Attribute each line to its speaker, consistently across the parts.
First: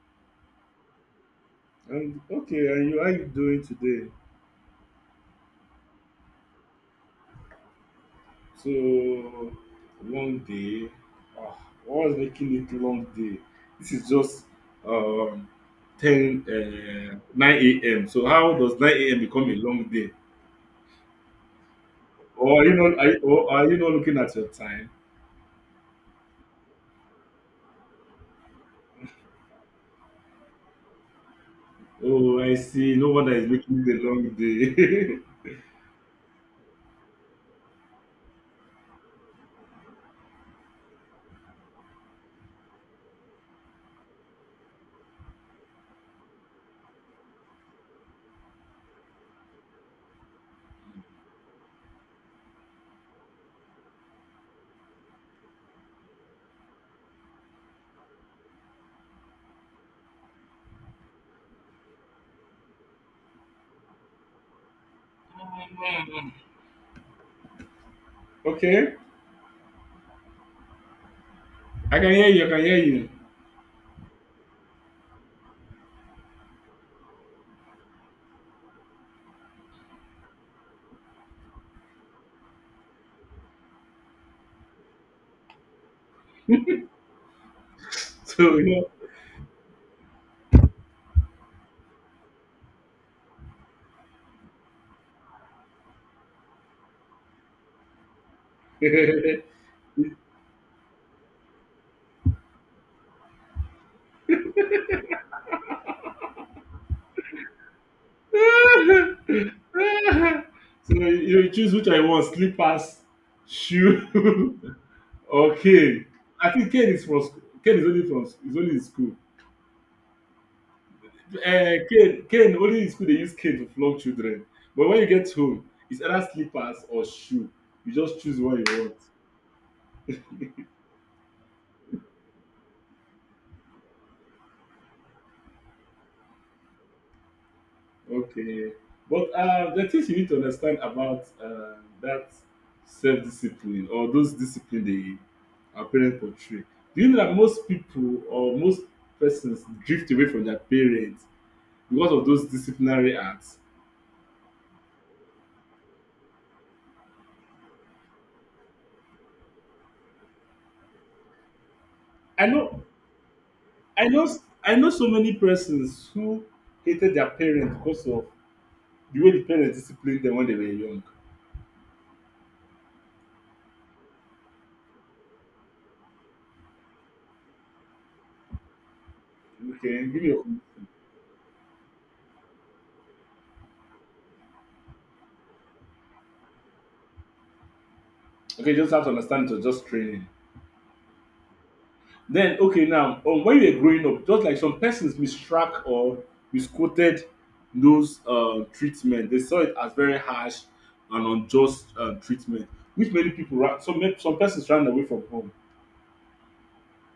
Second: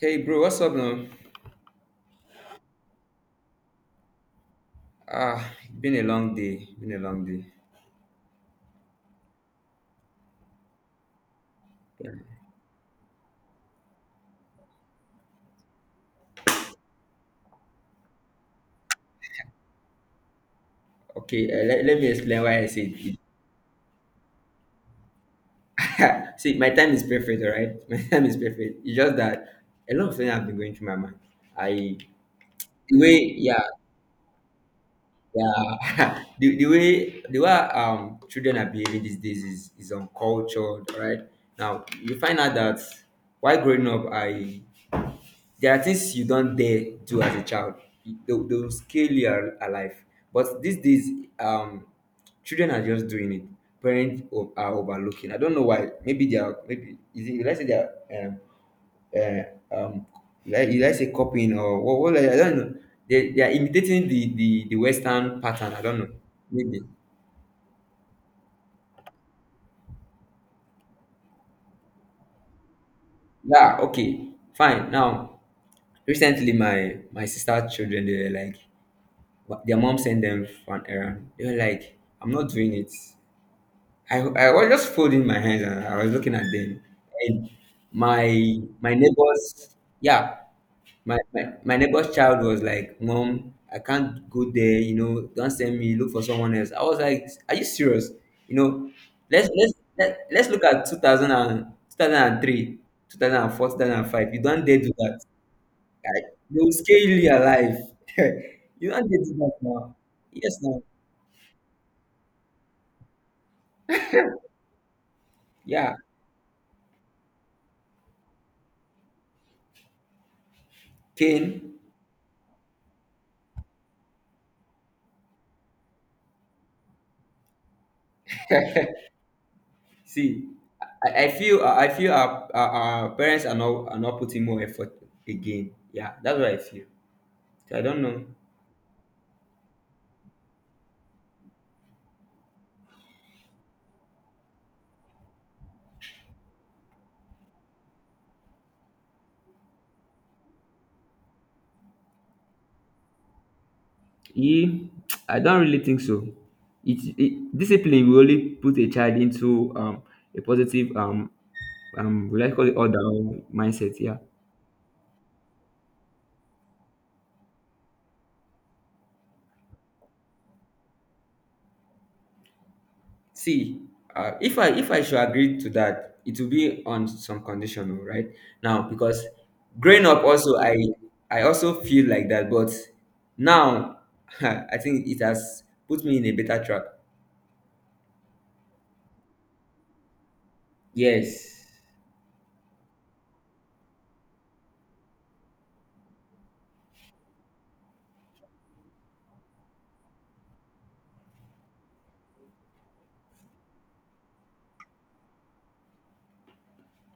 Speaker 1: Hey bro, what's up now?
Speaker 2: And you how you doing today?
Speaker 1: Been a long day. Been a long day.
Speaker 2: So long day. Ah, what was making it long day? This is just um ten nine a.m. So how does nine a.m. become a long day?
Speaker 1: Okay, let me explain why
Speaker 2: Or are
Speaker 1: I
Speaker 2: you
Speaker 1: said
Speaker 2: not are
Speaker 1: it.
Speaker 2: you, or are you not looking at your time?
Speaker 1: See, my time is perfect, all right? My time is perfect. It's just that a lot of things have been going through my mind. I
Speaker 2: Oh, I see. No wonder it's
Speaker 1: yeah,
Speaker 2: making it a long day.
Speaker 1: yeah, the way children are behaving these days is uncultured, all right? Now you find out that while growing up, I there are things you don't dare do as a child. They'll scale you alive. But these days, um, children are just doing it. Parents are overlooking. I don't know why. Maybe they are. Maybe is it? Let's say they are. Uh, um, like let's say copying or what? Like, I don't know. They are imitating the Western pattern. I don't know. Maybe.
Speaker 2: Okay, I can hear you. I can hear you.
Speaker 1: Yeah. Okay. Fine. Now recently my sister children they were like, but their mom sent them for an errand. They were like, I'm not doing it. I was just folding my hands and I was looking at them. And my
Speaker 2: So you
Speaker 1: my neighbor's Yeah, my neighbor's child was like, Mom, I can't go there, don't send me, look for someone else. I was like, are you serious? You know,
Speaker 2: know.
Speaker 1: let's let's let's look at two thousand and two thousand 2004, 2005. You don't dare do that. Like, they will scale you alive. You don't get it back now. Yes, now.
Speaker 2: So you choose which I want, slippers, shoe, or
Speaker 1: Yeah.
Speaker 2: cane. I think cane is from cane is only from is only in school.
Speaker 1: Pain.
Speaker 2: Cane only in school, they use cane to flog children. But when you get home, it's either slippers or shoe. You just choose what you want.
Speaker 1: See, I feel our parents are not putting more effort again. Yeah, that's what I feel. So I don't know.
Speaker 2: Okay, but the things you need to understand about that self-discipline or those discipline they our parents portray. Do you know that most people or most persons drift away from their parents because of those disciplinary acts?
Speaker 1: E, I don't really think so. It Discipline will only put a child into a positive we
Speaker 2: I
Speaker 1: I call it
Speaker 2: know,
Speaker 1: order or mindset.
Speaker 2: I
Speaker 1: Yeah,
Speaker 2: know, I know so many persons who hated their parents because of the way the parents disciplined them when they were young.
Speaker 1: see, if I should agree to that, it will be on some condition, oh, right? Now, because growing
Speaker 2: Okay, give
Speaker 1: up
Speaker 2: me.
Speaker 1: also
Speaker 2: A,
Speaker 1: I also feel like that, but now I think it has put me in a better track.
Speaker 2: okay, you just have to understand it was just training.
Speaker 1: Yes.
Speaker 2: Then, okay, now, when you were growing up, just like some persons mistruck or misquoted those treatment, they saw it as very harsh and unjust treatment, which many people, some persons ran away from home.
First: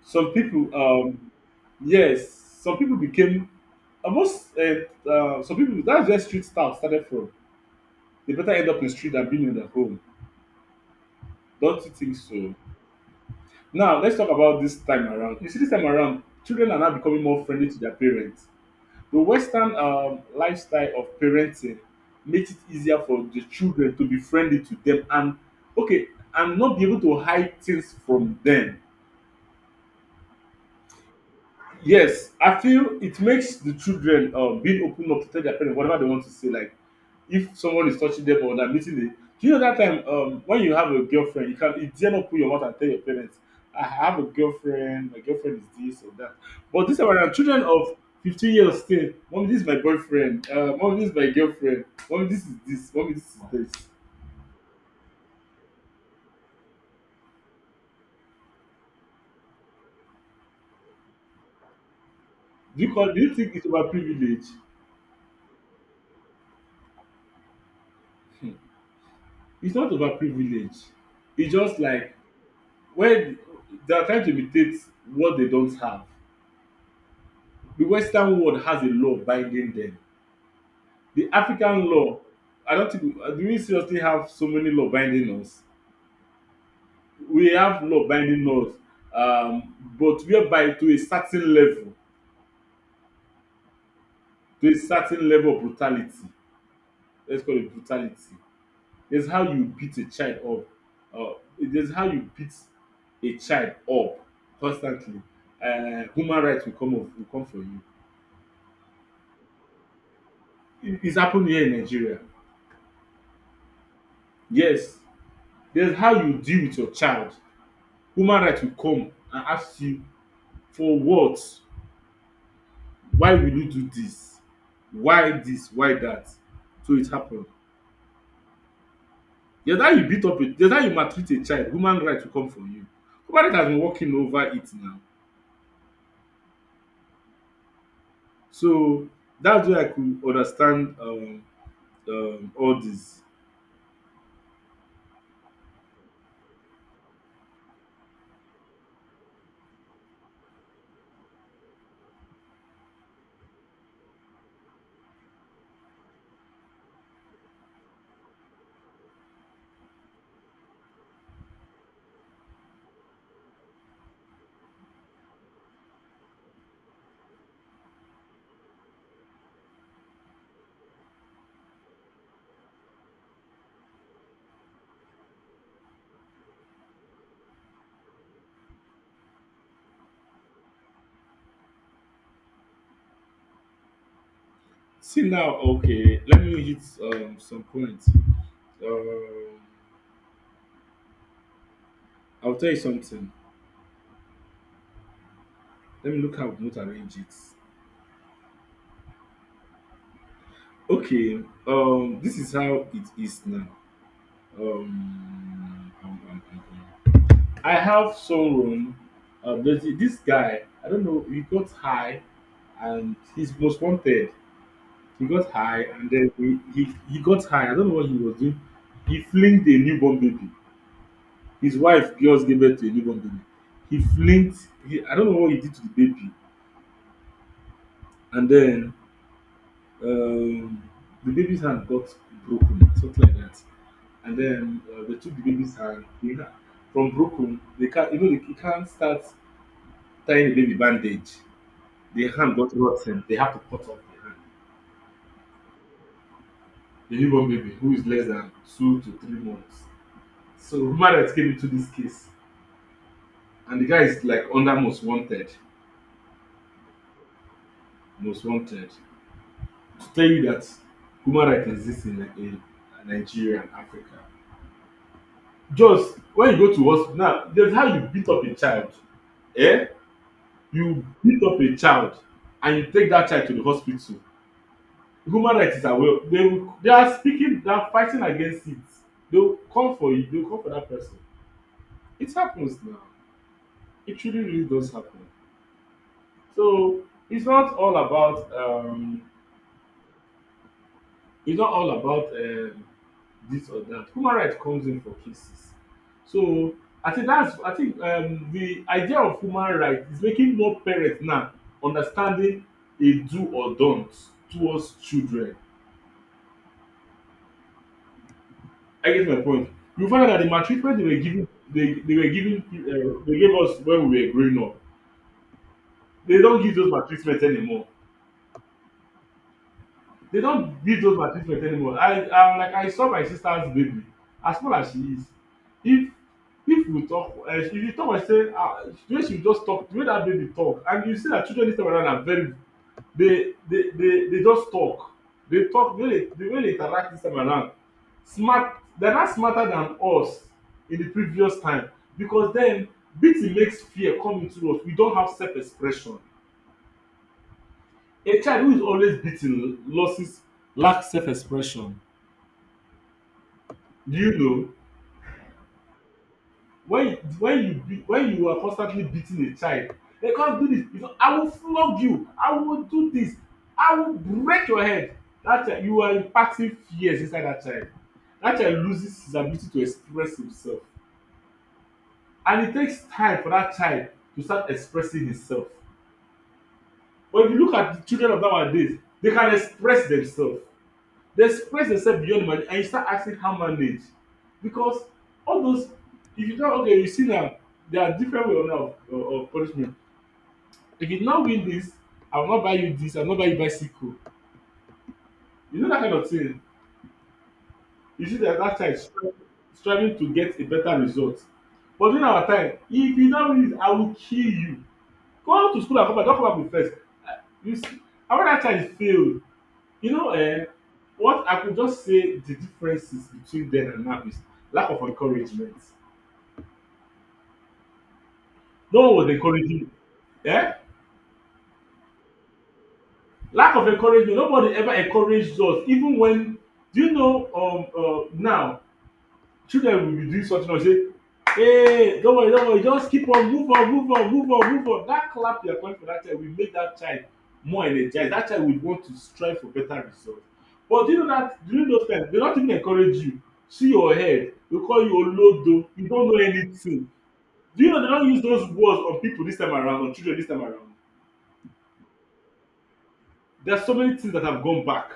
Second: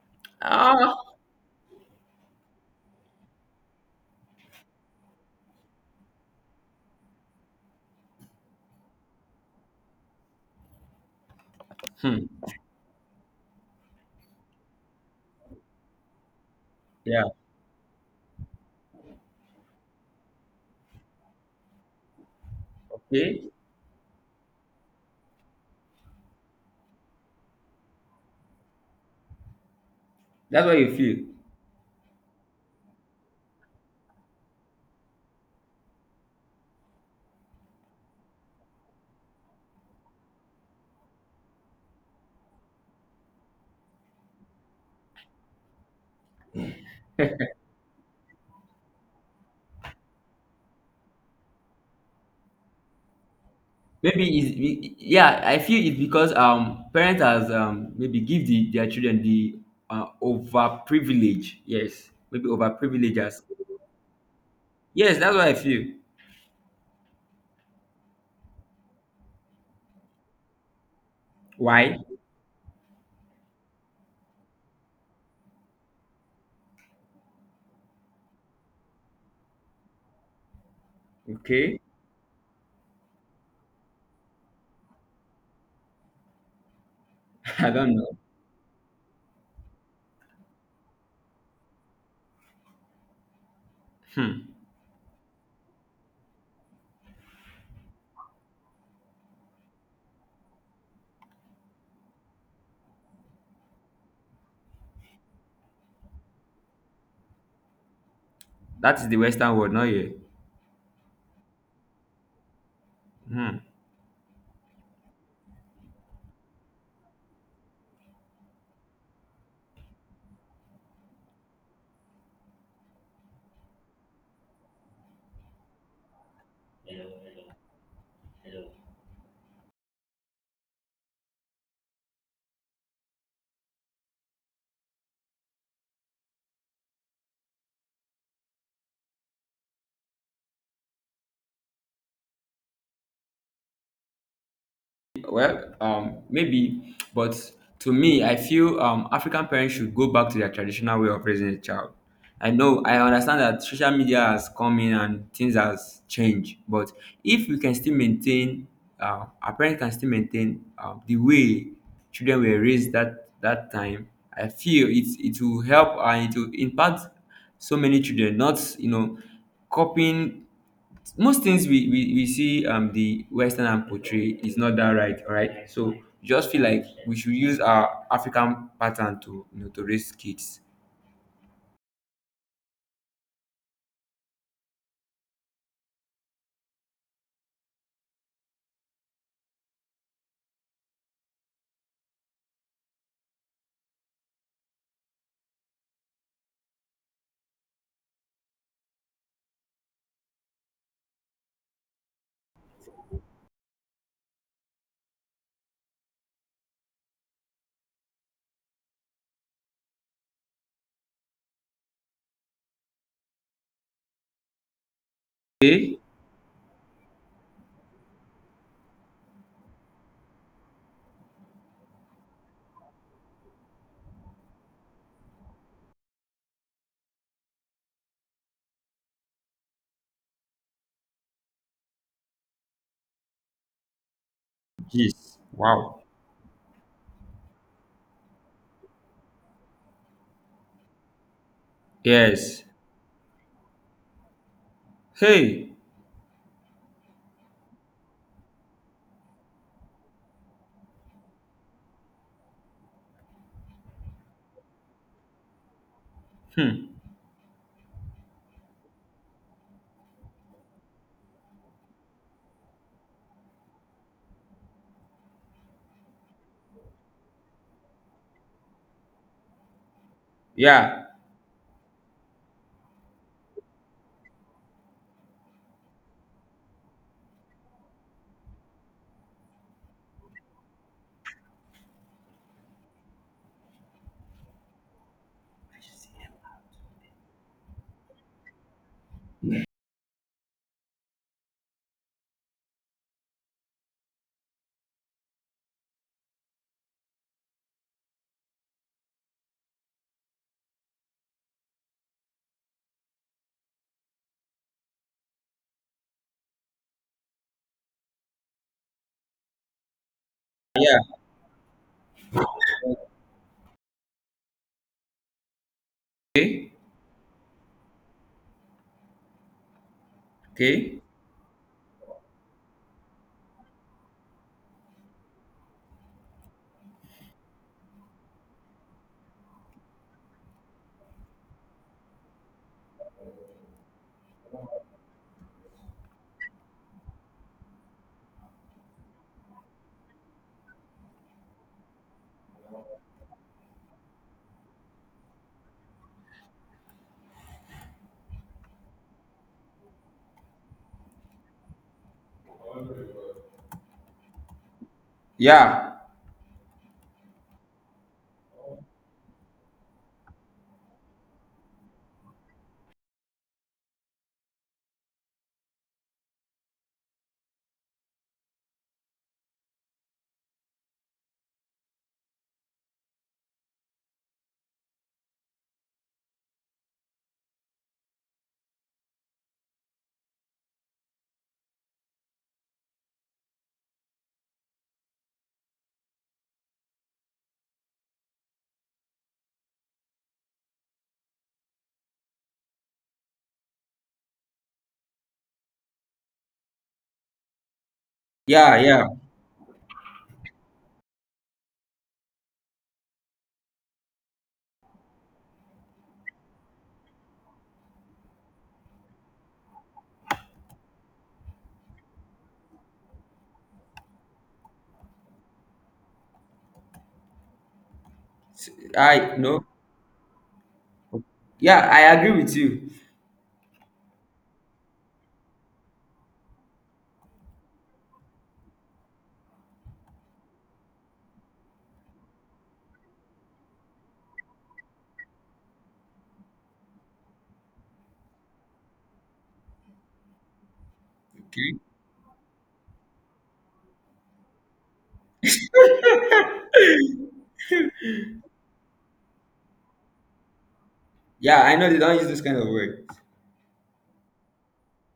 Speaker 2: Some people,
Speaker 1: Ah.
Speaker 2: yes, some people became almost some people. That's where street staff started from. They better end up in street than being in their home. Don't you think
Speaker 1: Hmm.
Speaker 2: so? Now let's talk about this time around. You see, this time around, children are now becoming
Speaker 1: Yeah.
Speaker 2: more friendly to their parents. The Western lifestyle of parenting makes it easier for the
Speaker 1: Okay.
Speaker 2: children to be friendly to them, and okay, and not be able to hide things from them.
Speaker 1: That's what you feel.
Speaker 2: Yes, I feel it makes the children being open up to tell their parents whatever they want to say. Like if someone is touching them or they're meeting them. Do you know that time when you have a girlfriend, you can you dare not put your mouth and tell your parents, I have a girlfriend, my girlfriend is this or that. But this time around, children of 15 years still, mommy, this is my boyfriend, mommy, this is my girlfriend, mommy, this is this, mommy, this is this.
Speaker 1: Yeah. I feel it's because parents has maybe give their children the over privilege. Yes. Maybe over
Speaker 2: Do you
Speaker 1: privileges.
Speaker 2: think it's about privilege?
Speaker 1: Yes. That's what I feel.
Speaker 2: It's not about privilege. It's just
Speaker 1: Why?
Speaker 2: like when they are trying to imitate what they don't have. The Western world has a law binding them. The
Speaker 1: Okay.
Speaker 2: African law, I don't think do we seriously have so many law binding us. We
Speaker 1: I
Speaker 2: have
Speaker 1: don't
Speaker 2: law
Speaker 1: know.
Speaker 2: binding us, but whereby to a certain level,
Speaker 1: Hmm.
Speaker 2: to a certain level of brutality. Let's call it brutality. There's how you beat a child up. Uh, there's how you beat a child up constantly. Human rights will come up, will come for you.
Speaker 1: That is the Western world, not here.
Speaker 2: It's happened here in Nigeria.
Speaker 1: Hmm.
Speaker 2: Yes, there's how you deal with your child. Human right will come and ask you for what? Why will you do this? Why this? Why that? So it happened. There's how you beat up a there's how you maltreat a child, human right will come for you. Human right has been working over it now. So that's where I could understand all this.
Speaker 1: Well, maybe, but to me, I feel African parents should go back to their traditional way of raising a child. I know, I understand that social media has come in and things has changed, but if we can still maintain, our parents can still maintain the way children were raised that time. I feel it will help and it will impact so many children. Not you know, Copying most things we see the Western and portray is not that right, all right? So just feel like we should use our African pattern to to raise kids.
Speaker 2: See now, okay, let me hit some points. Um, I'll tell you something. Let me look how we not arrange it. Okay, this is how it is now. Um, um, um, um, um. I have someone, this guy, I don't know, he got high and he's most wanted. He got high
Speaker 1: Hey,
Speaker 2: and then he got high. I don't know what he was doing. He flinged a newborn baby. His wife just gave birth to a newborn baby. I don't know what he did to the baby. And then um, the baby's hand got broken, something like that. And then they took
Speaker 1: yes.
Speaker 2: the babies
Speaker 1: Wow.
Speaker 2: and from broken they can't, you know, you can't start tying the baby bandage. The hand
Speaker 1: Yes.
Speaker 2: got rotten, they have to cut off the hand.
Speaker 1: Hey.
Speaker 2: The newborn baby who is less than 2 to 3 months. So human came into this case and the guy is like under most wanted.
Speaker 1: Hmm.
Speaker 2: Most wanted, to tell you that human rights exist in Nigeria and Africa. Just when you go to hospital now, there's how you beat up a child, eh, you
Speaker 1: Yeah,
Speaker 2: beat up a child and you take that child to the hospital, human rights is aware, they will, they are speaking, they are fighting against it. They will come for you, they will come for that person. It happens now, it truly really does happen. So it's not all about it's not all about this or that. Human right comes in for cases. So I think that's I think the idea of human right is making more parents now understanding a do or don't towards children. I get my point. You find out that the maltreatment
Speaker 1: yeah.
Speaker 2: they were giving, they gave us when we were growing up. They don't
Speaker 1: Okay.
Speaker 2: give those maltreatment anymore. They don't
Speaker 1: Okay.
Speaker 2: give those my treatment anymore. I saw my sister's baby, as small as she is, if if we talk, if you talk like say ah, the way she just talk, the way that baby talk, and you see that children this time around are very, they just talk. They talk the way they interact this time around, smart. They are not smarter than us in the previous time. Because then beating makes fear come into us, we don have self expression. A child who is always beating loses, lack self expression. Do you know
Speaker 1: Yeah,
Speaker 2: when you beat, when you are constantly beating a child, they come do this, you know, I will flog you, I will do this, I will break your head. That child, you are imparting fears inside that child. That child loses his ability to express himself, and it takes time for that child to start expressing himself. But if you look at the children of nowadays, they can express themselves. They express themselves beyond money, and you start asking how manage. Because all those, if you tell, okay, you see now, there are different way now of, punishment. If you no win this, I will not buy you this, I will not buy you bicycle, you know, that kind of thing. You see that
Speaker 1: yeah,
Speaker 2: that child
Speaker 1: yeah.
Speaker 2: striving to get a better result. But during our time, if you no win this, I will kill you. Go to school and come back. Don't come back with first. Uh, You see, and when that child failed, you know, eh, what I could just say the differences between then and now is lack of encouragement.
Speaker 1: S-
Speaker 2: No one
Speaker 1: I
Speaker 2: was
Speaker 1: no.
Speaker 2: encouraging. Yeah,
Speaker 1: Yeah, I agree with you.
Speaker 2: lack of encouragement. Nobody ever encouraged us, even when, do you know, now, children will be doing something like say, hey don't worry don't worry, just keep on, move on. That clap you are clapping for that child will make that child more energized. That child will want to strive for better result. But during that,
Speaker 1: Okay.
Speaker 2: during those times, they don't even encourage you. See your head, they call you olodo, you don't know anything. Do you know they don't use those words on people this time around, on children this time around.
Speaker 1: Yeah, I know they don't use this kind of word.
Speaker 2: There are so many things that have gone back.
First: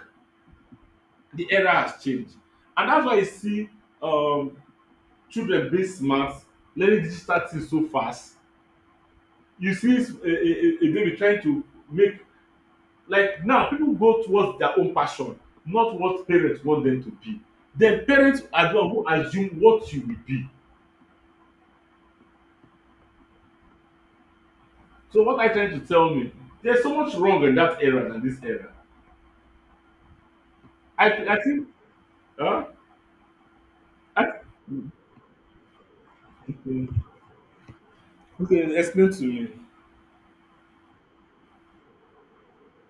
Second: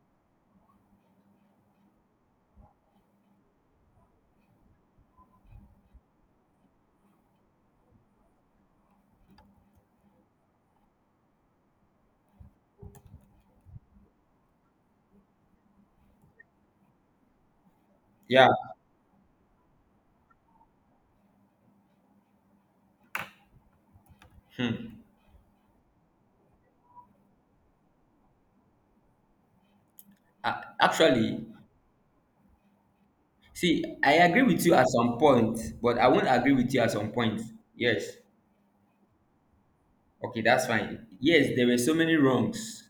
Speaker 2: The era has changed. And that's why you see um, children being smart, learning digital things so fast. You see a baby trying to make, like now people go towards their own passion, not what parents want them to be. Then parents
Speaker 1: Yeah,
Speaker 2: are the one who assume what you will be. So what are you trying to tell me? There's so much wrong in that era than this era.
Speaker 1: uh,
Speaker 2: I i
Speaker 1: actually.
Speaker 2: think, huh?
Speaker 1: See, I
Speaker 2: I,
Speaker 1: agree with you at some point, but I won't agree with you
Speaker 2: okay.
Speaker 1: at some point. Yes.
Speaker 2: Okay, explain to me.
Speaker 1: Okay, that's fine. Yes, there were so many wrongs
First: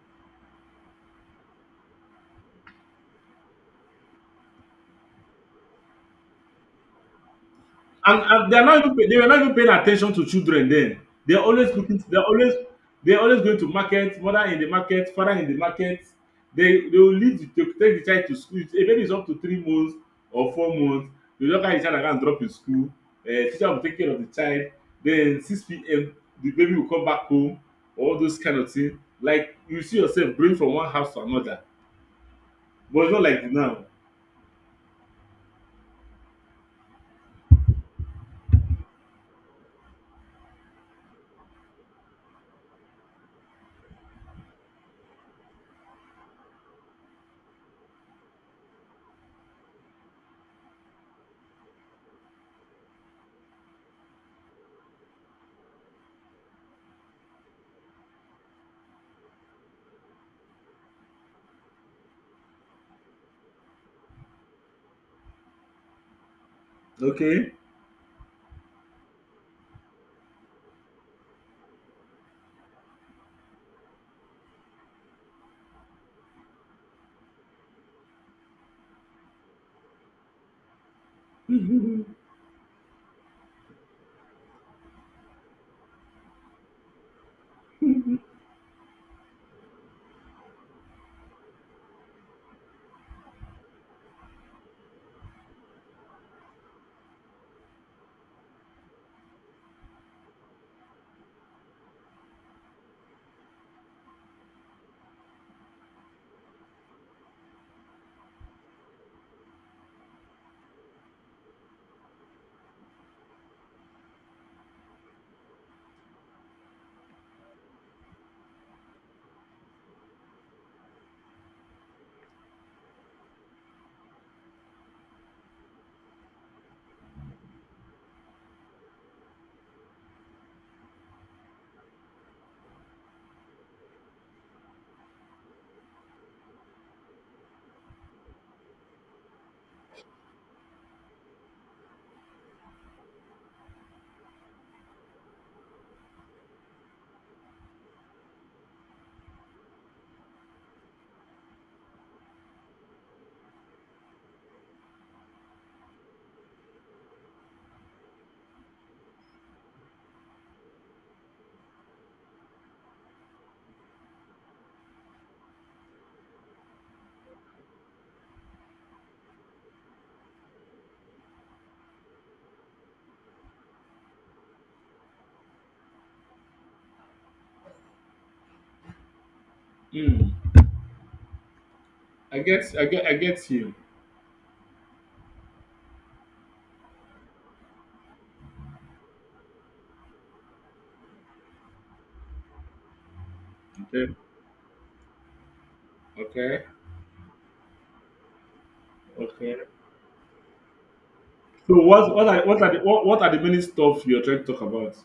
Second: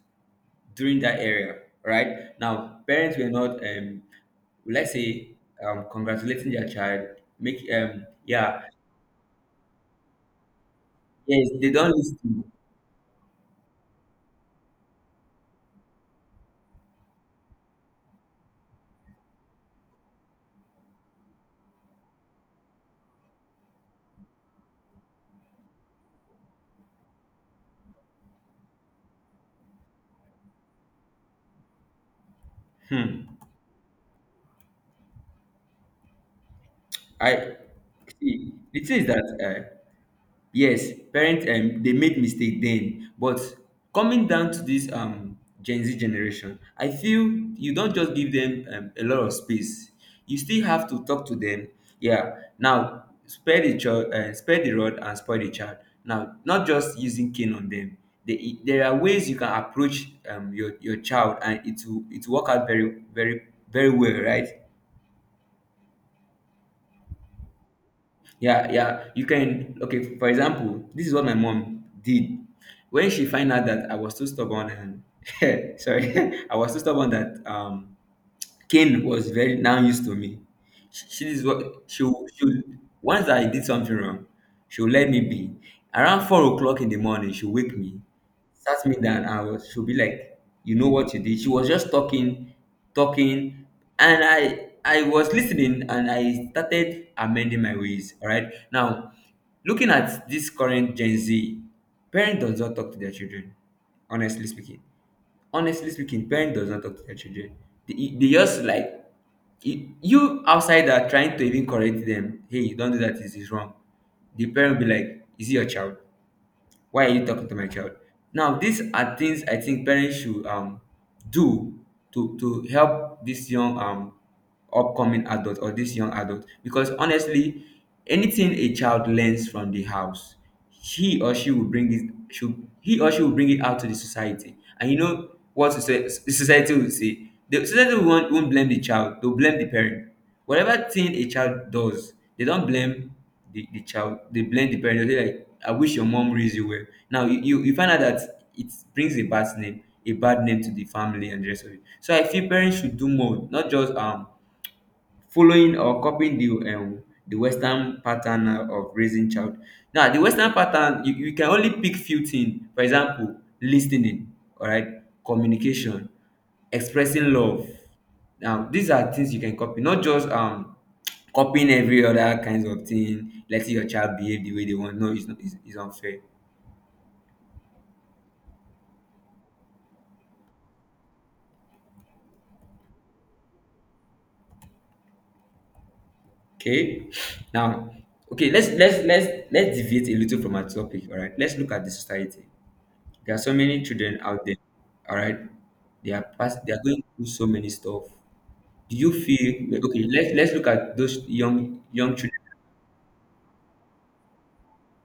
Speaker 1: during that era, right? Now, parents were not, let's say, congratulating their child.
Speaker 2: And they
Speaker 1: Yeah,
Speaker 2: are not even paying attention to children then. they are
Speaker 1: yes, they
Speaker 2: always
Speaker 1: don't
Speaker 2: looking they are
Speaker 1: listen.
Speaker 2: always they are always going to market, mother in the market, father in the market. They will take the child to school. If a baby is up to 3 months or 4 months, they will just carry the child and go and drop in school. Teacher will take care of the child. Then 6 p.m. the baby will come back home. All those kind of thing, like you see yourself going from one house to another. But it's not
Speaker 1: Hmm.
Speaker 2: like now.
Speaker 1: I see. The thing is that, uh, yes, parents, they made mistake then, but coming down to this Gen Z generation, I feel you don't just give them a lot of space. You still have to talk to them. Yeah. Now spare the rod and spoil the child. Now not just using cane on them. There are ways you can approach, your child, and it will work out very, very, very well, right?
Speaker 2: Okay.
Speaker 1: Yeah, yeah. You can Okay, for example, this is what my mom did. When she find out that I was too stubborn and sorry, I was too stubborn that Kane was very now used to me. She is what she will- Once I did something wrong, she'll let me be. Around 4 o'clock in the morning, she'll wake me, sat me down, and she'll be like, "You know what you did." She was just talking, talking, and I was listening, and I started amending my ways. All right, now looking at this current Gen Z, parents does not talk to their children. Honestly speaking, Honestly speaking, parents does not talk to their children. They just like, you outside are trying to even correct them. Hey, don't do that, this is wrong. The parent will be like, is it your child? Why are you talking to my child? Now these are things I think parents should do to help this young, upcoming adult or this young adult. Because honestly, anything a child learns from the house, he or she will bring it should he or she will bring it out to the society, and you know what, the society will say, the society won't blame the child, they'll blame the parent. Whatever thing a child does, they don't blame the child, they blame the parents. They like, I wish your mom raised you well. Now you find out that it brings a bad name, a bad name to the family and the rest of it. So I feel parents should do more, not just following or copying the Western pattern of raising child. Now the Western pattern, you can only pick few things. For example, listening, alright, communication, expressing love. Now these are things you can copy, not just copying every other kinds of thing, letting your child behave the way they want. No, it's not it's unfair.
Speaker 2: Mm. I get you.
Speaker 1: Okay, now, okay, let's deviate a little from our topic, all right? Let's look at the society. There are so many
Speaker 2: Okay.
Speaker 1: children out there. All right, they are pass.
Speaker 2: Okay.
Speaker 1: They are going through so many stuff. Do you
Speaker 2: Okay.
Speaker 1: feel okay? Let's look at those young,
Speaker 2: So
Speaker 1: young children.
Speaker 2: what are the many stuff you're trying to talk about?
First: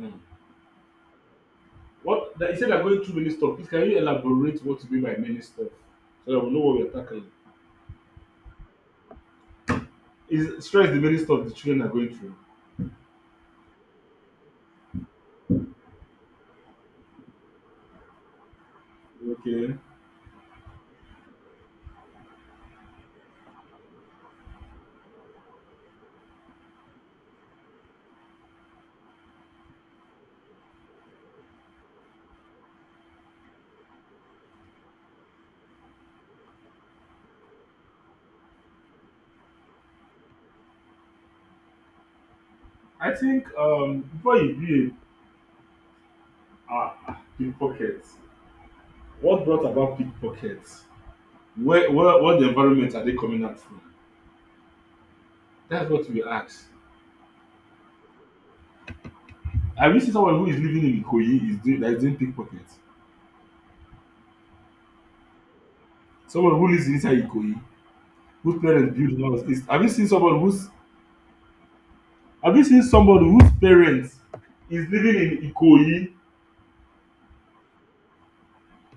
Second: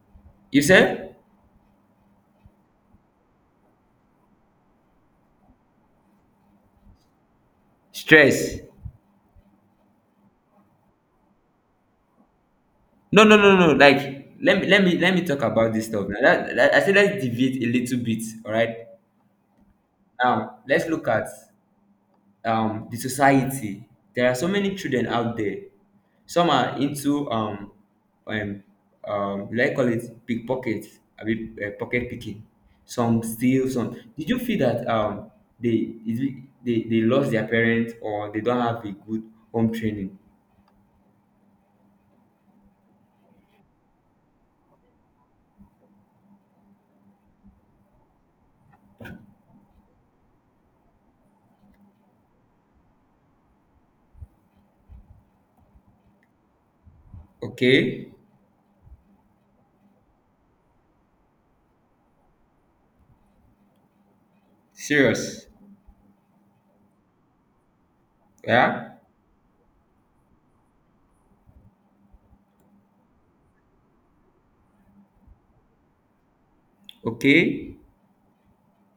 Speaker 2: Mm.
Speaker 1: You said
Speaker 2: What that you said are going through many stuff. Please, can you elaborate what you mean by many stuff, so that we know what we're tackling?
Speaker 1: stress.
Speaker 2: Is stress the many stuff the children are going through?
Speaker 1: No, no, no, no. Like, let me talk about this stuff. Now, I said let's deviate a little bit. All right.
Speaker 2: Okay.
Speaker 1: Now let's look at the society. There are so many children out there. Some are into, um will call it pickpocket, abi pocket picking. Some steal. Some, did you feel that, they is it they lost their parents, or they don't have a good home training?
Speaker 2: I think, before you be a pickpocket, what brought about pickpockets? Where, what the environment are they coming out from? That's what we ask.
Speaker 1: Okay.
Speaker 2: Have you seen someone who is living in Ikoyi is doing that, is doing pickpocket?
Speaker 1: Serious.
Speaker 2: Someone who lives inside Ikoyi, whose
Speaker 1: Yeah.
Speaker 2: parents build house, is— have you seen someone whose— have you seen somebody whose parents is living in Ikoyi,
Speaker 1: Okay.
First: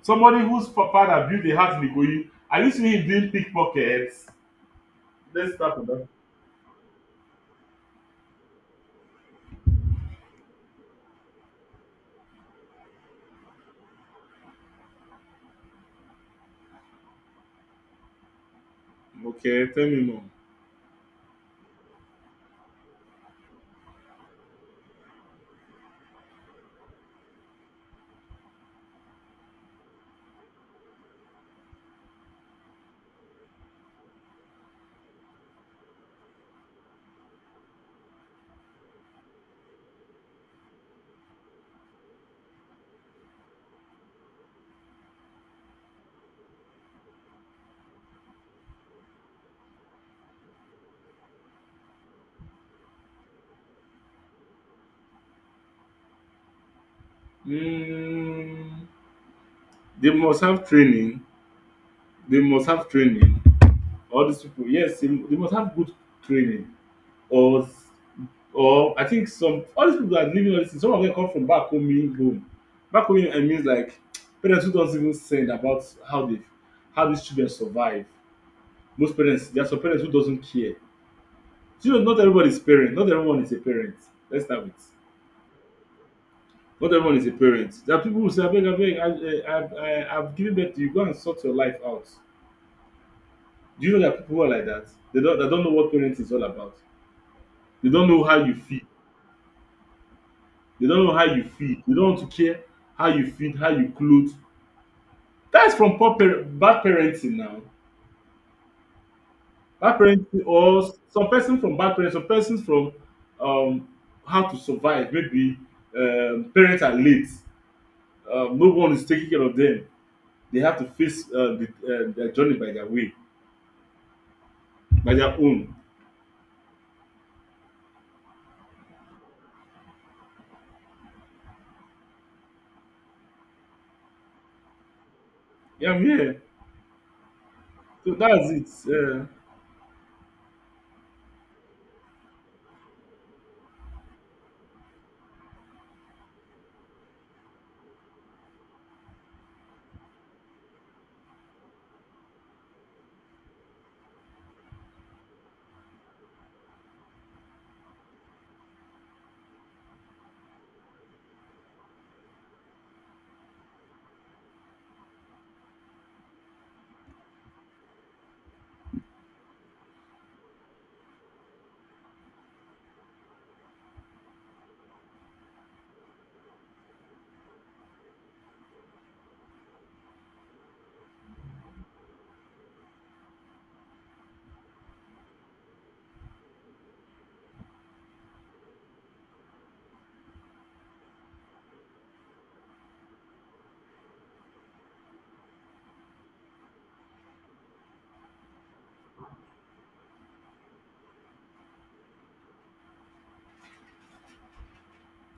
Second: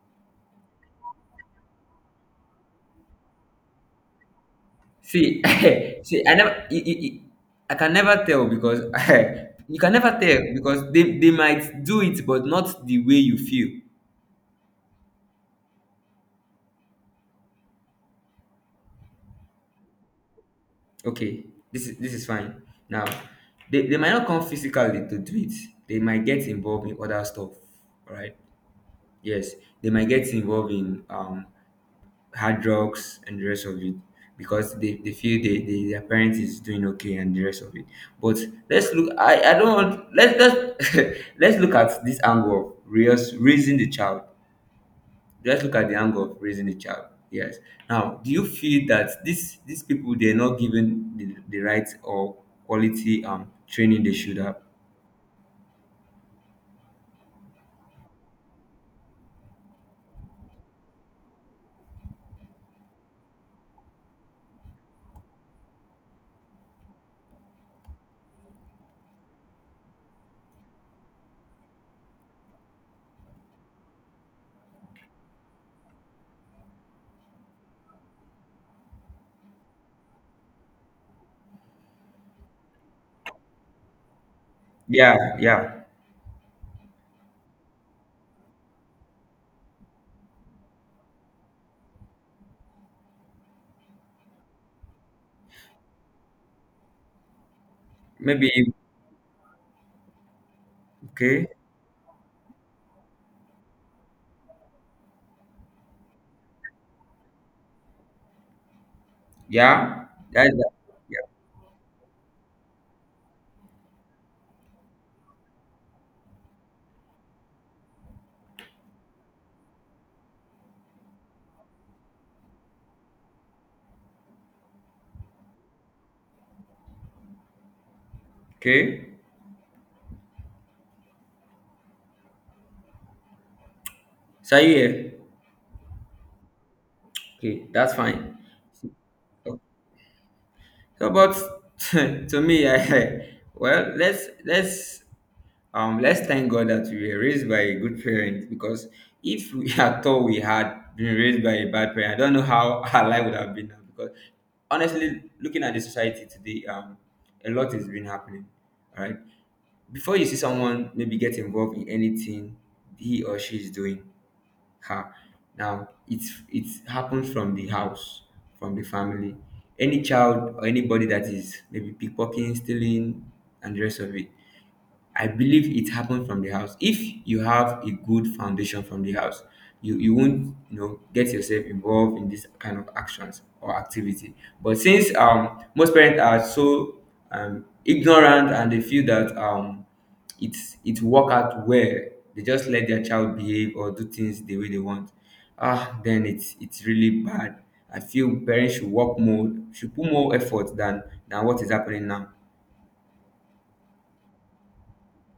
Speaker 2: somebody whose father built a house in Ikoyi, have you seen him doing pickpockets?
Speaker 1: See,
Speaker 2: Let's start with that.
Speaker 1: see, I never, I can never tell because you can never tell, because they might do it, but not the way you feel.
Speaker 2: Okay, tell me more.
Speaker 1: Okay, this is fine. Now, they might not come physically to do it. They might get involved in other stuff. All right. Yes, they might get involved in hard drugs and the rest of it, because they feel, they their parent is doing okay and the rest of it. But let's look I don't want, let's let's look at this angle of raising the child. Let's look at the angle of raising the child. Yes. Now do you feel that these people, they're not given the right or quality training they should have?
Speaker 2: Mm, they must have training. They must have training. All these people, yes, they must have good training. Or or I think some— all these people that are living all this thing, some of them come from back home, meaning home. Back home I mean, like, parents who don't even send about how they— how these children survive. Most parents— there are some parents who doesn't care. You know, not everybody is parent, not everyone is a parent. Let's start with—
Speaker 1: Yeah, yeah.
Speaker 2: not everyone is a parent. There are people who say, abeg, abeg, I've given birth to you. Go and sort your life out. Do you know there are people who are like that? They don't know what parenting is all about. They don't know how you
Speaker 1: Maybe.
Speaker 2: feel. They don't know how you
Speaker 1: Okay.
Speaker 2: feed. They don't want to care how you feed, how you clothe. That's from poor parent, bad parenting now. Bad
Speaker 1: Yeah,
Speaker 2: parenting,
Speaker 1: that's that.
Speaker 2: or
Speaker 1: Yeah.
Speaker 2: some person from bad parents, some persons from um, how to survive. Maybe, parents are late. No one is taking care of them. They have to face their journey by their way, by their own.
Speaker 1: Okay, so are you here?
Speaker 2: Yeah, I'm here.
Speaker 1: Okay, that's
Speaker 2: So
Speaker 1: fine.
Speaker 2: that's it. Yeah.
Speaker 1: So, but to me, I well, let's thank God that we were raised by a good parent, because if we at all we had been raised by a bad parent, I don't know how our life would have been now. Because honestly, looking at the society today, a lot has been happening. All right, before you see someone maybe get involved in anything he or she is doing. Ha. Now it's happened from the house, from the family. Any child or anybody that is maybe pickpocketing, stealing, and the rest of it. I believe it happened from the house. If you have a good foundation from the house, you won't get yourself involved in this kind of actions or activity. But since most parents are so ignorant, and they feel that it work out well, they just let their child behave or do things the way they want. Then it's really bad. I feel parents should work more, should put more effort than what is happening now.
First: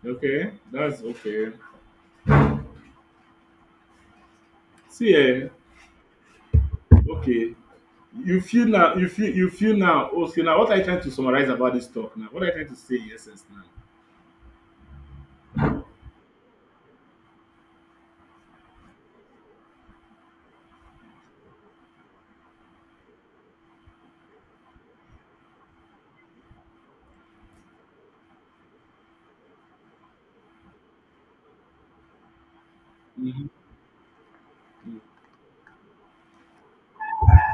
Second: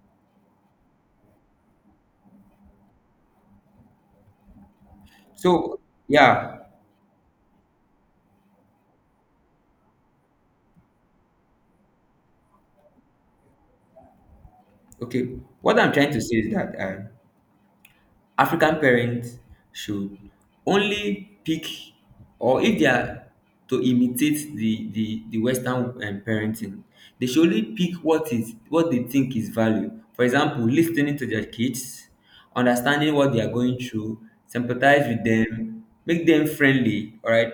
Speaker 2: Okay, that's okay. See, eh,
Speaker 1: So yeah.
Speaker 2: okay. You feel now, you feel now, okay. Now, what are you trying to summarize about this talk now? What are you trying to say in essence now?
Speaker 1: Okay, what I'm trying to say is that African parents should only pick, or if they are to imitate the Western parenting, they should only pick what is what they think is value. For example, listening to their kids, understanding what they are going through, sympathize with them, make them friendly. All right.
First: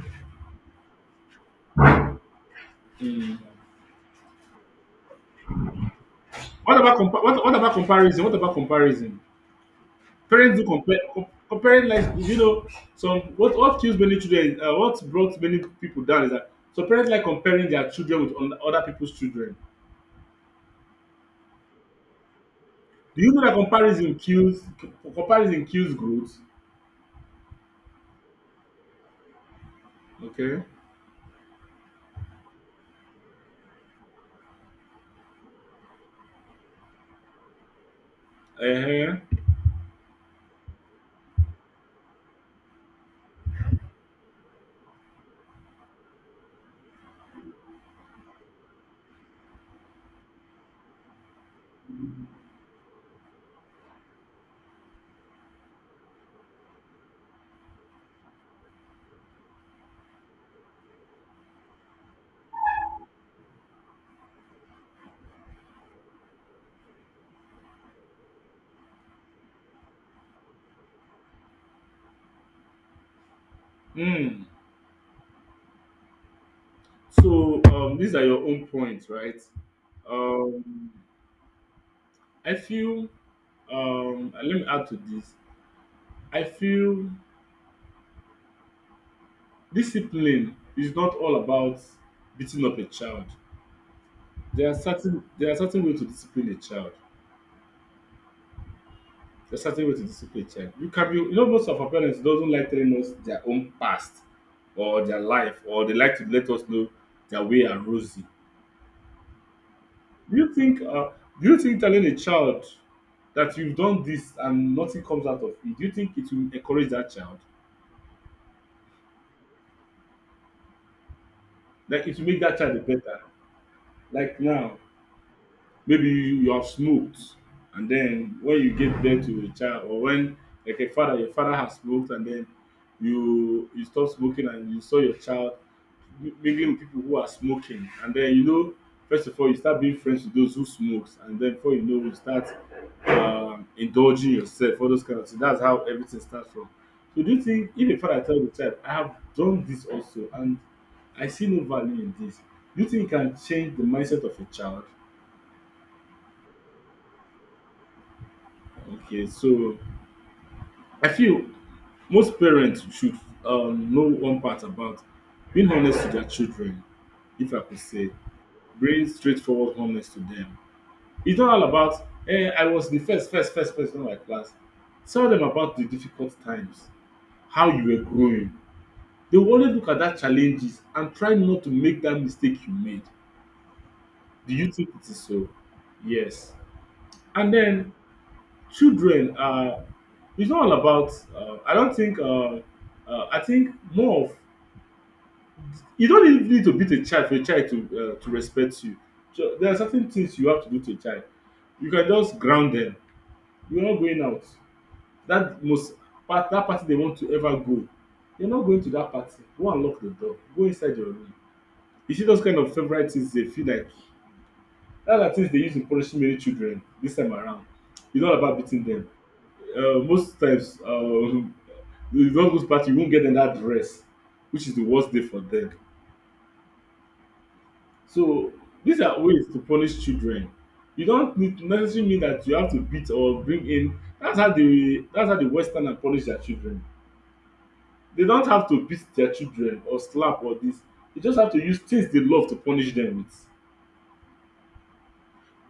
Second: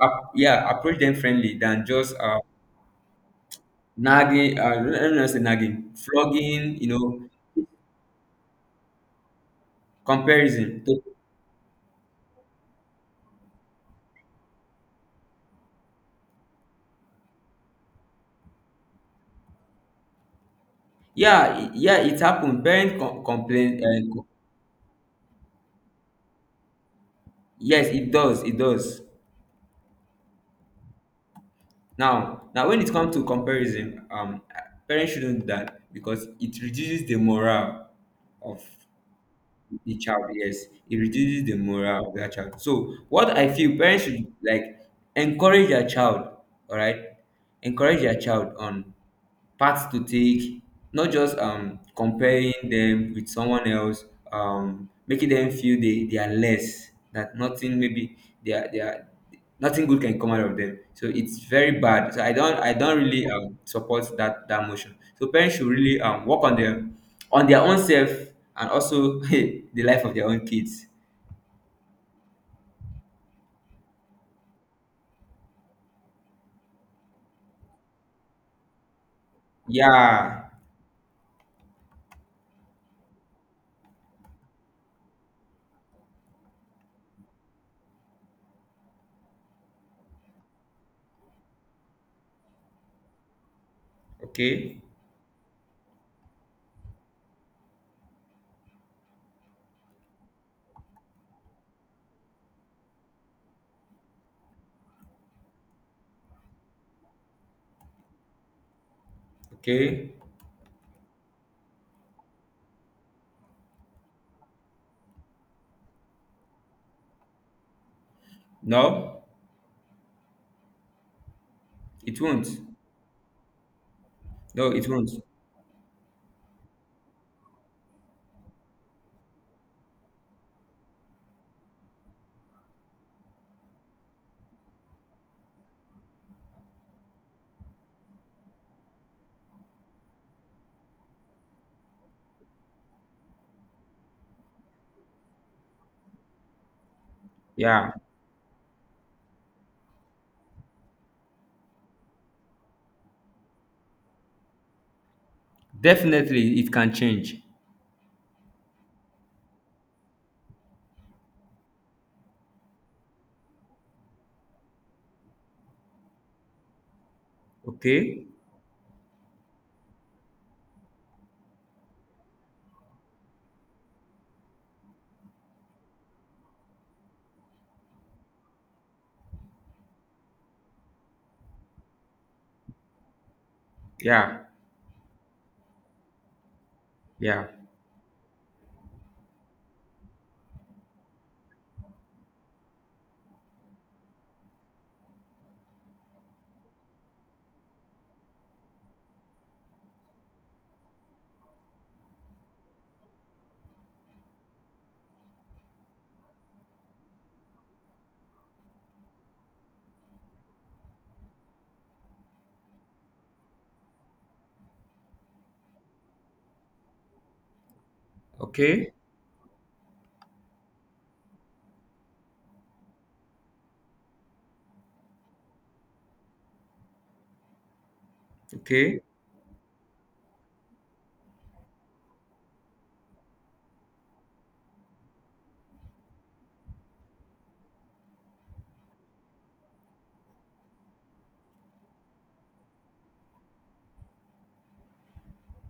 Speaker 1: Approach them friendly than just
Speaker 2: Mm.
Speaker 1: nagging. Let me not say nagging, flogging.
Speaker 2: What
Speaker 1: You
Speaker 2: about
Speaker 1: know,
Speaker 2: compa- what about comparison? What about comparison? Parents do
Speaker 1: comparison.
Speaker 2: comparing, like, you know, some— what kills many children what brought many people down is that so parents like comparing their children with other people's children.
Speaker 1: Yeah, yeah, it happened. Parent
Speaker 2: Do you know that
Speaker 1: complain. Co-
Speaker 2: comparison kills growth?
Speaker 1: yes, it does. It does.
Speaker 2: Okay.
Speaker 1: Now, when it comes to comparison, parents shouldn't do that because it reduces the morale of
Speaker 2: Uh-huh.
Speaker 1: the child. Yes, it reduces the morale of that child. So what I feel parents should like encourage their child, all right, encourage their child on paths to take, not just comparing them with someone else, making them feel they are less, that nothing, maybe they are nothing good can come out of them. So it's very bad. So I don't really support that motion. So parents should really work on them, on their own self, and also hey, the life of their own kids.
Speaker 2: Mm. So these are your own points, right?
Speaker 1: Yeah.
Speaker 2: Um, I feel— and let me add to this. I feel discipline is not all about beating up a child. There are
Speaker 1: Okay.
Speaker 2: certain there are certain way to discipline a child. There are certain way to discipline a child. You can be, you know, most of our parents doesn't like telling us their own past or their life, or they like to let us know their way and rosy.
Speaker 1: Okay.
Speaker 2: Do you think uh do you think telling a child that you've done this and nothing comes out of it, do you think it will encourage that child?
Speaker 1: No,
Speaker 2: Like it
Speaker 1: it
Speaker 2: will make
Speaker 1: won't.
Speaker 2: that child a better? Like
Speaker 1: No,
Speaker 2: now,
Speaker 1: it won't.
Speaker 2: maybe you have smoked and then when you give birth to a child or when— like a father, your father has smoked and then you stop smoking and you saw your child mingling with people who are smoking, and then you know, first of all, you start being friends with those who smokes, and then before you know you start indulging yourself, all those kind of things. That's how everything starts from. So do you think
Speaker 1: Yeah.
Speaker 2: if a father tell the child, I have done this also and I see no value in this, do you think it can change the mindset of a child?
Speaker 1: Definitely it can change.
Speaker 2: Okay, so I feel most parents should know one part about being honest to their children, if I could say,
Speaker 1: Okay.
Speaker 2: bring straightforward honest to them. It's not all about, eh, I was the first person in my class. Tell them about the difficult times, how you were growing. They will only look at that challenges and try not to make that mistake you made.
Speaker 1: Yeah.
Speaker 2: Do you think it is so? Yes.
Speaker 1: Yeah.
Speaker 2: And then children are— it's not all about— I don't think— I think more of— you don't even need to beat a child for a child to respect you. So there are certain things you have to do to a child. You can just ground them. You're not going out. That— most part— that party they want to ever go. You're not going to that party. Go and lock the door. Go inside your room. You see those kind of favorite things they feel like, that are things they use in punishing many children this time around. It's not about beating
Speaker 1: Okay.
Speaker 2: them. Most times, you don't go to party, you won't get them that dress, which is the worst day for them. So
Speaker 1: Okay.
Speaker 2: these are ways to punish children. You don't need to necessarily mean that you have to beat or bring in. That's how the westerner punish their children. They don't have to beat their children or slap or this. You just have to use things they love to punish them with.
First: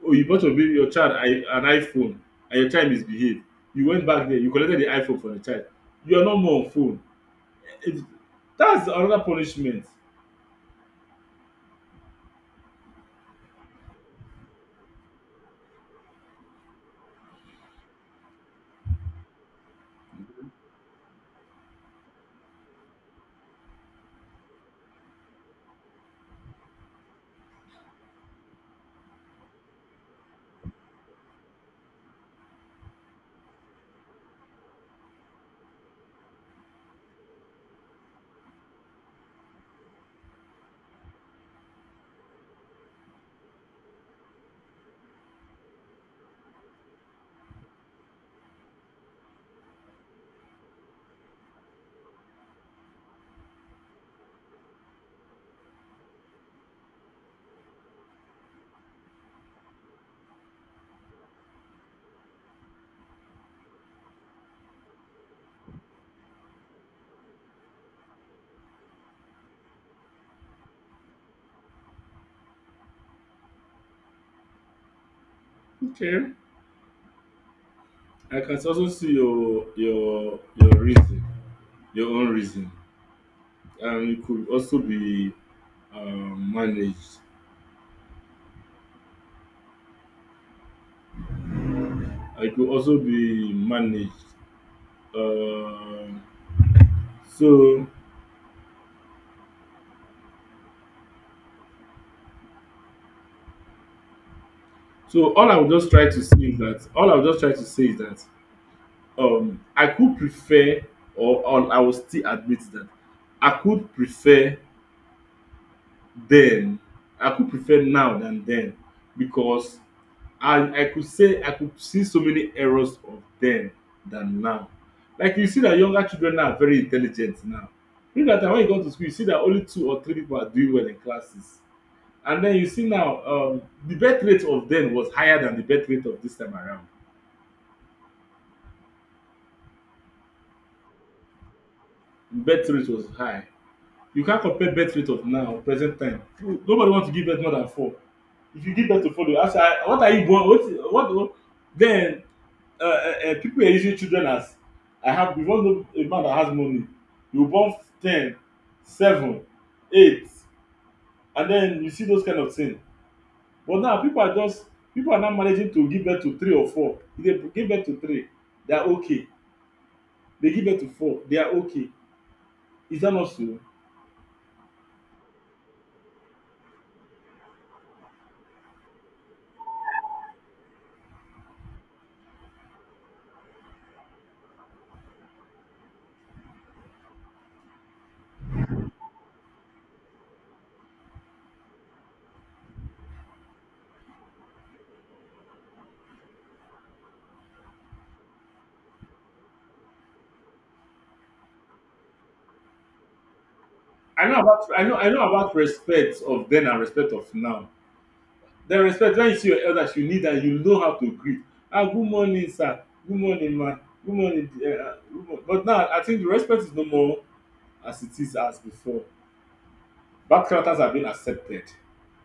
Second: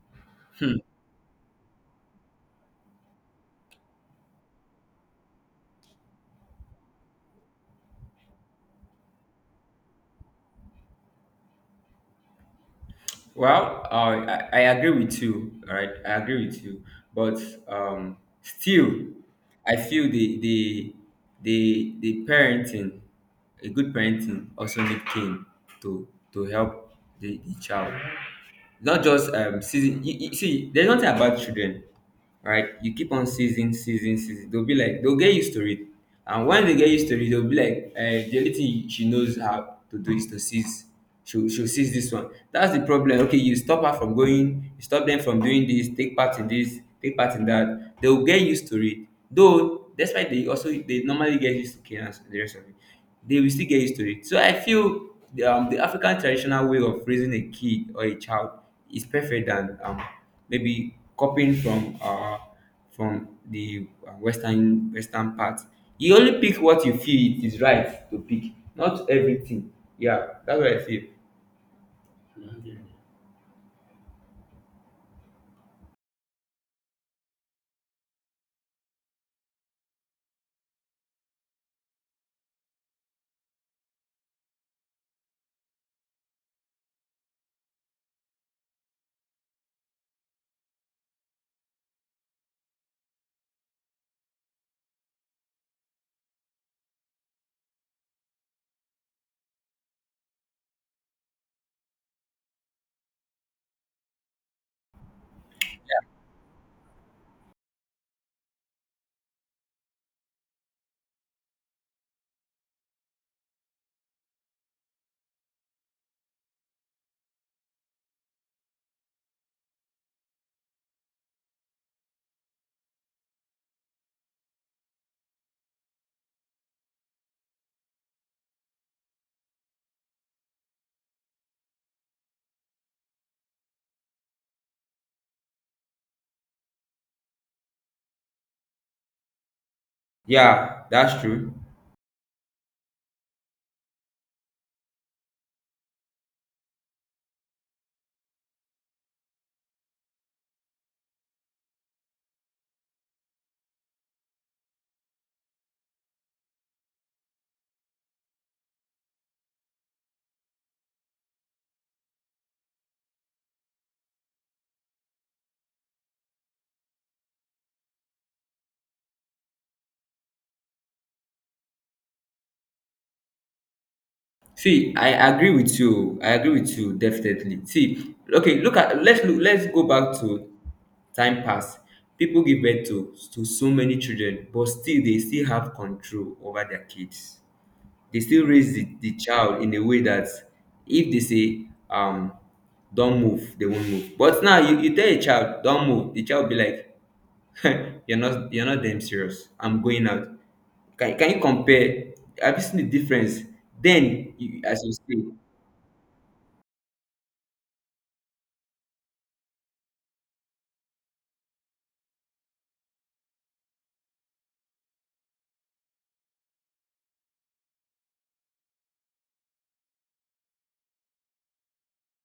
Speaker 2: Oh, you bought your
Speaker 1: Hmm.
Speaker 2: baby— your child— an iPhone, and your child misbehave, you went back there, you collected the iPhone for the child. You are not more on phone. It— that's another punishment.
Speaker 1: Well, I agree with you. All right, I agree with you. But still, I feel the parenting, a good parenting, also need cane to to help the child. Not just season. You see, there's nothing about children, right? You keep on season, season, season. They'll be like they'll get used to it, and when they get used to it, they'll be like, the only thing she knows how to do is to seize. She'll seize this one. That's the problem. Okay, you stop her from going. You stop them from doing this. Take part in this. Take part in that. They'll get used to it. Though, despite they also they normally get used to chaos and the rest of it, they will still get used to it. So I feel the African traditional way of raising a kid or a child is perfect than maybe copying from the Western Western part. You only pick what you feel it is right to pick, not everything. Yeah, that's what I feel.
Speaker 2: Okay. I can also see your reason, your own reason. And it could also be managed. I could also be managed. Um, so so all I would just try to say is that, all I would just try to say is that I could prefer— or I will still admit that I could prefer then. I could prefer now than then, because— and I could say I could see so many errors of then than now. Like you see that younger children now are very intelligent now. During that time when you go to school, you see that only two or three people are doing well in classes. And then you see now the birth rate of then was higher than the birth rate of this time around.
Speaker 1: Yeah, that's true.
Speaker 2: The birth rate was high. You can't compare birth rate of now, present time. Nobody wants to give birth more than four. If you give birth to four, they ask, "Ah, what are you born? What, what?" Then people were using children as— I have— you wan know a man that has money, you born 10, 7, 8 and then you see those kind of thing. But now people are just— people are now managing to give birth to three or four. If they give birth to three, they are okay. They give birth to four, they are okay. Is that not so?
Speaker 1: See, I agree with you. I agree with you definitely. See, okay, look at let's look let's go back to time past. People give birth to so many children, but still they still have control over their kids. They still raise the child in a way that if they say don't move, they won't move. But now you tell a child don't move, the child be like you're not damn serious. I'm going out. Can you compare? Have you seen the difference?
Speaker 2: i
Speaker 1: Then,
Speaker 2: know
Speaker 1: you,
Speaker 2: about
Speaker 1: as
Speaker 2: i know i know
Speaker 1: you
Speaker 2: about respect of then and respect of now. Den respect, when you see your elders, you need am, you know how to greet. Ah, good morning sir, good morning ma, good morning. But now I think the respect is no more as it is as before. Backslappers have been accepted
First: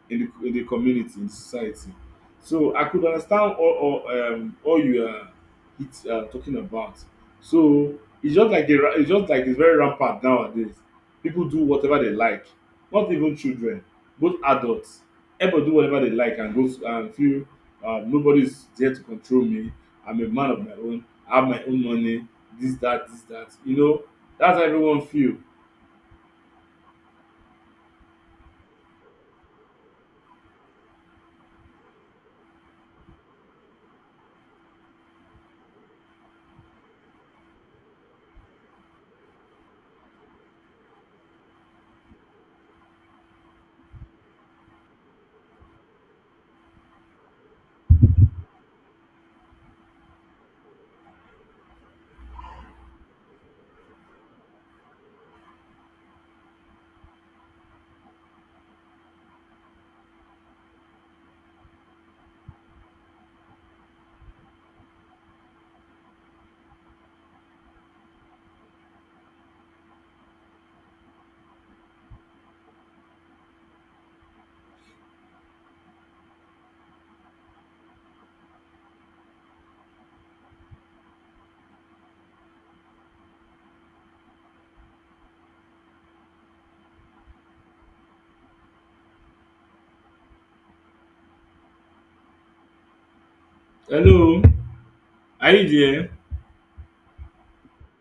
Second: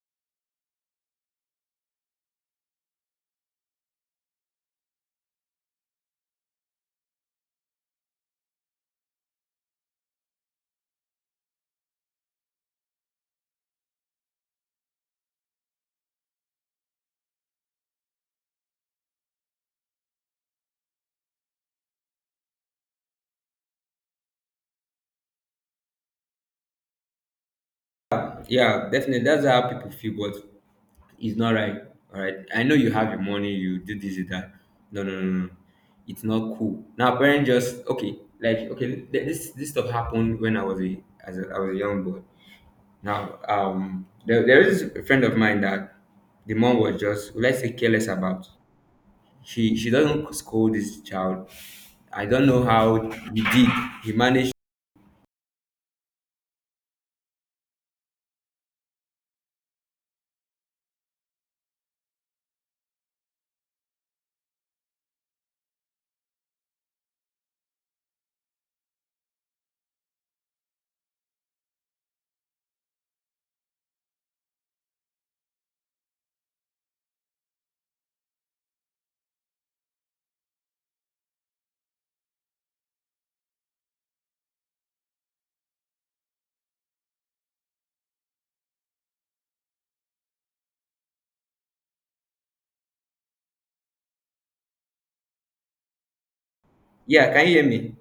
Speaker 2: in the community, in society. So I could understand all, all— you are— it's, talking about. So it's just like it's just like it's very rampant nowadays. People do whatever they like, not even children, both adults. Everybody do whatever they like and go and feel nobody's there to control me. I'm a man of my own. I have my own money. This that this that. You know that's how everyone feel.
Speaker 1: say, yeah, definitely. That's how people feel, but it's not right. All right. I know you have your money, you do this, you that. No, no, no, no, no. It's not cool. Now, parents just okay, like okay. This this stuff happened when I was a I was a young boy. Now, there is a friend of mine that the mom was just let's say careless about. She doesn't scold this child. I don't know how he did. He managed.
Speaker 2: Hello, are you there?
Speaker 1: Yeah, can you hear me?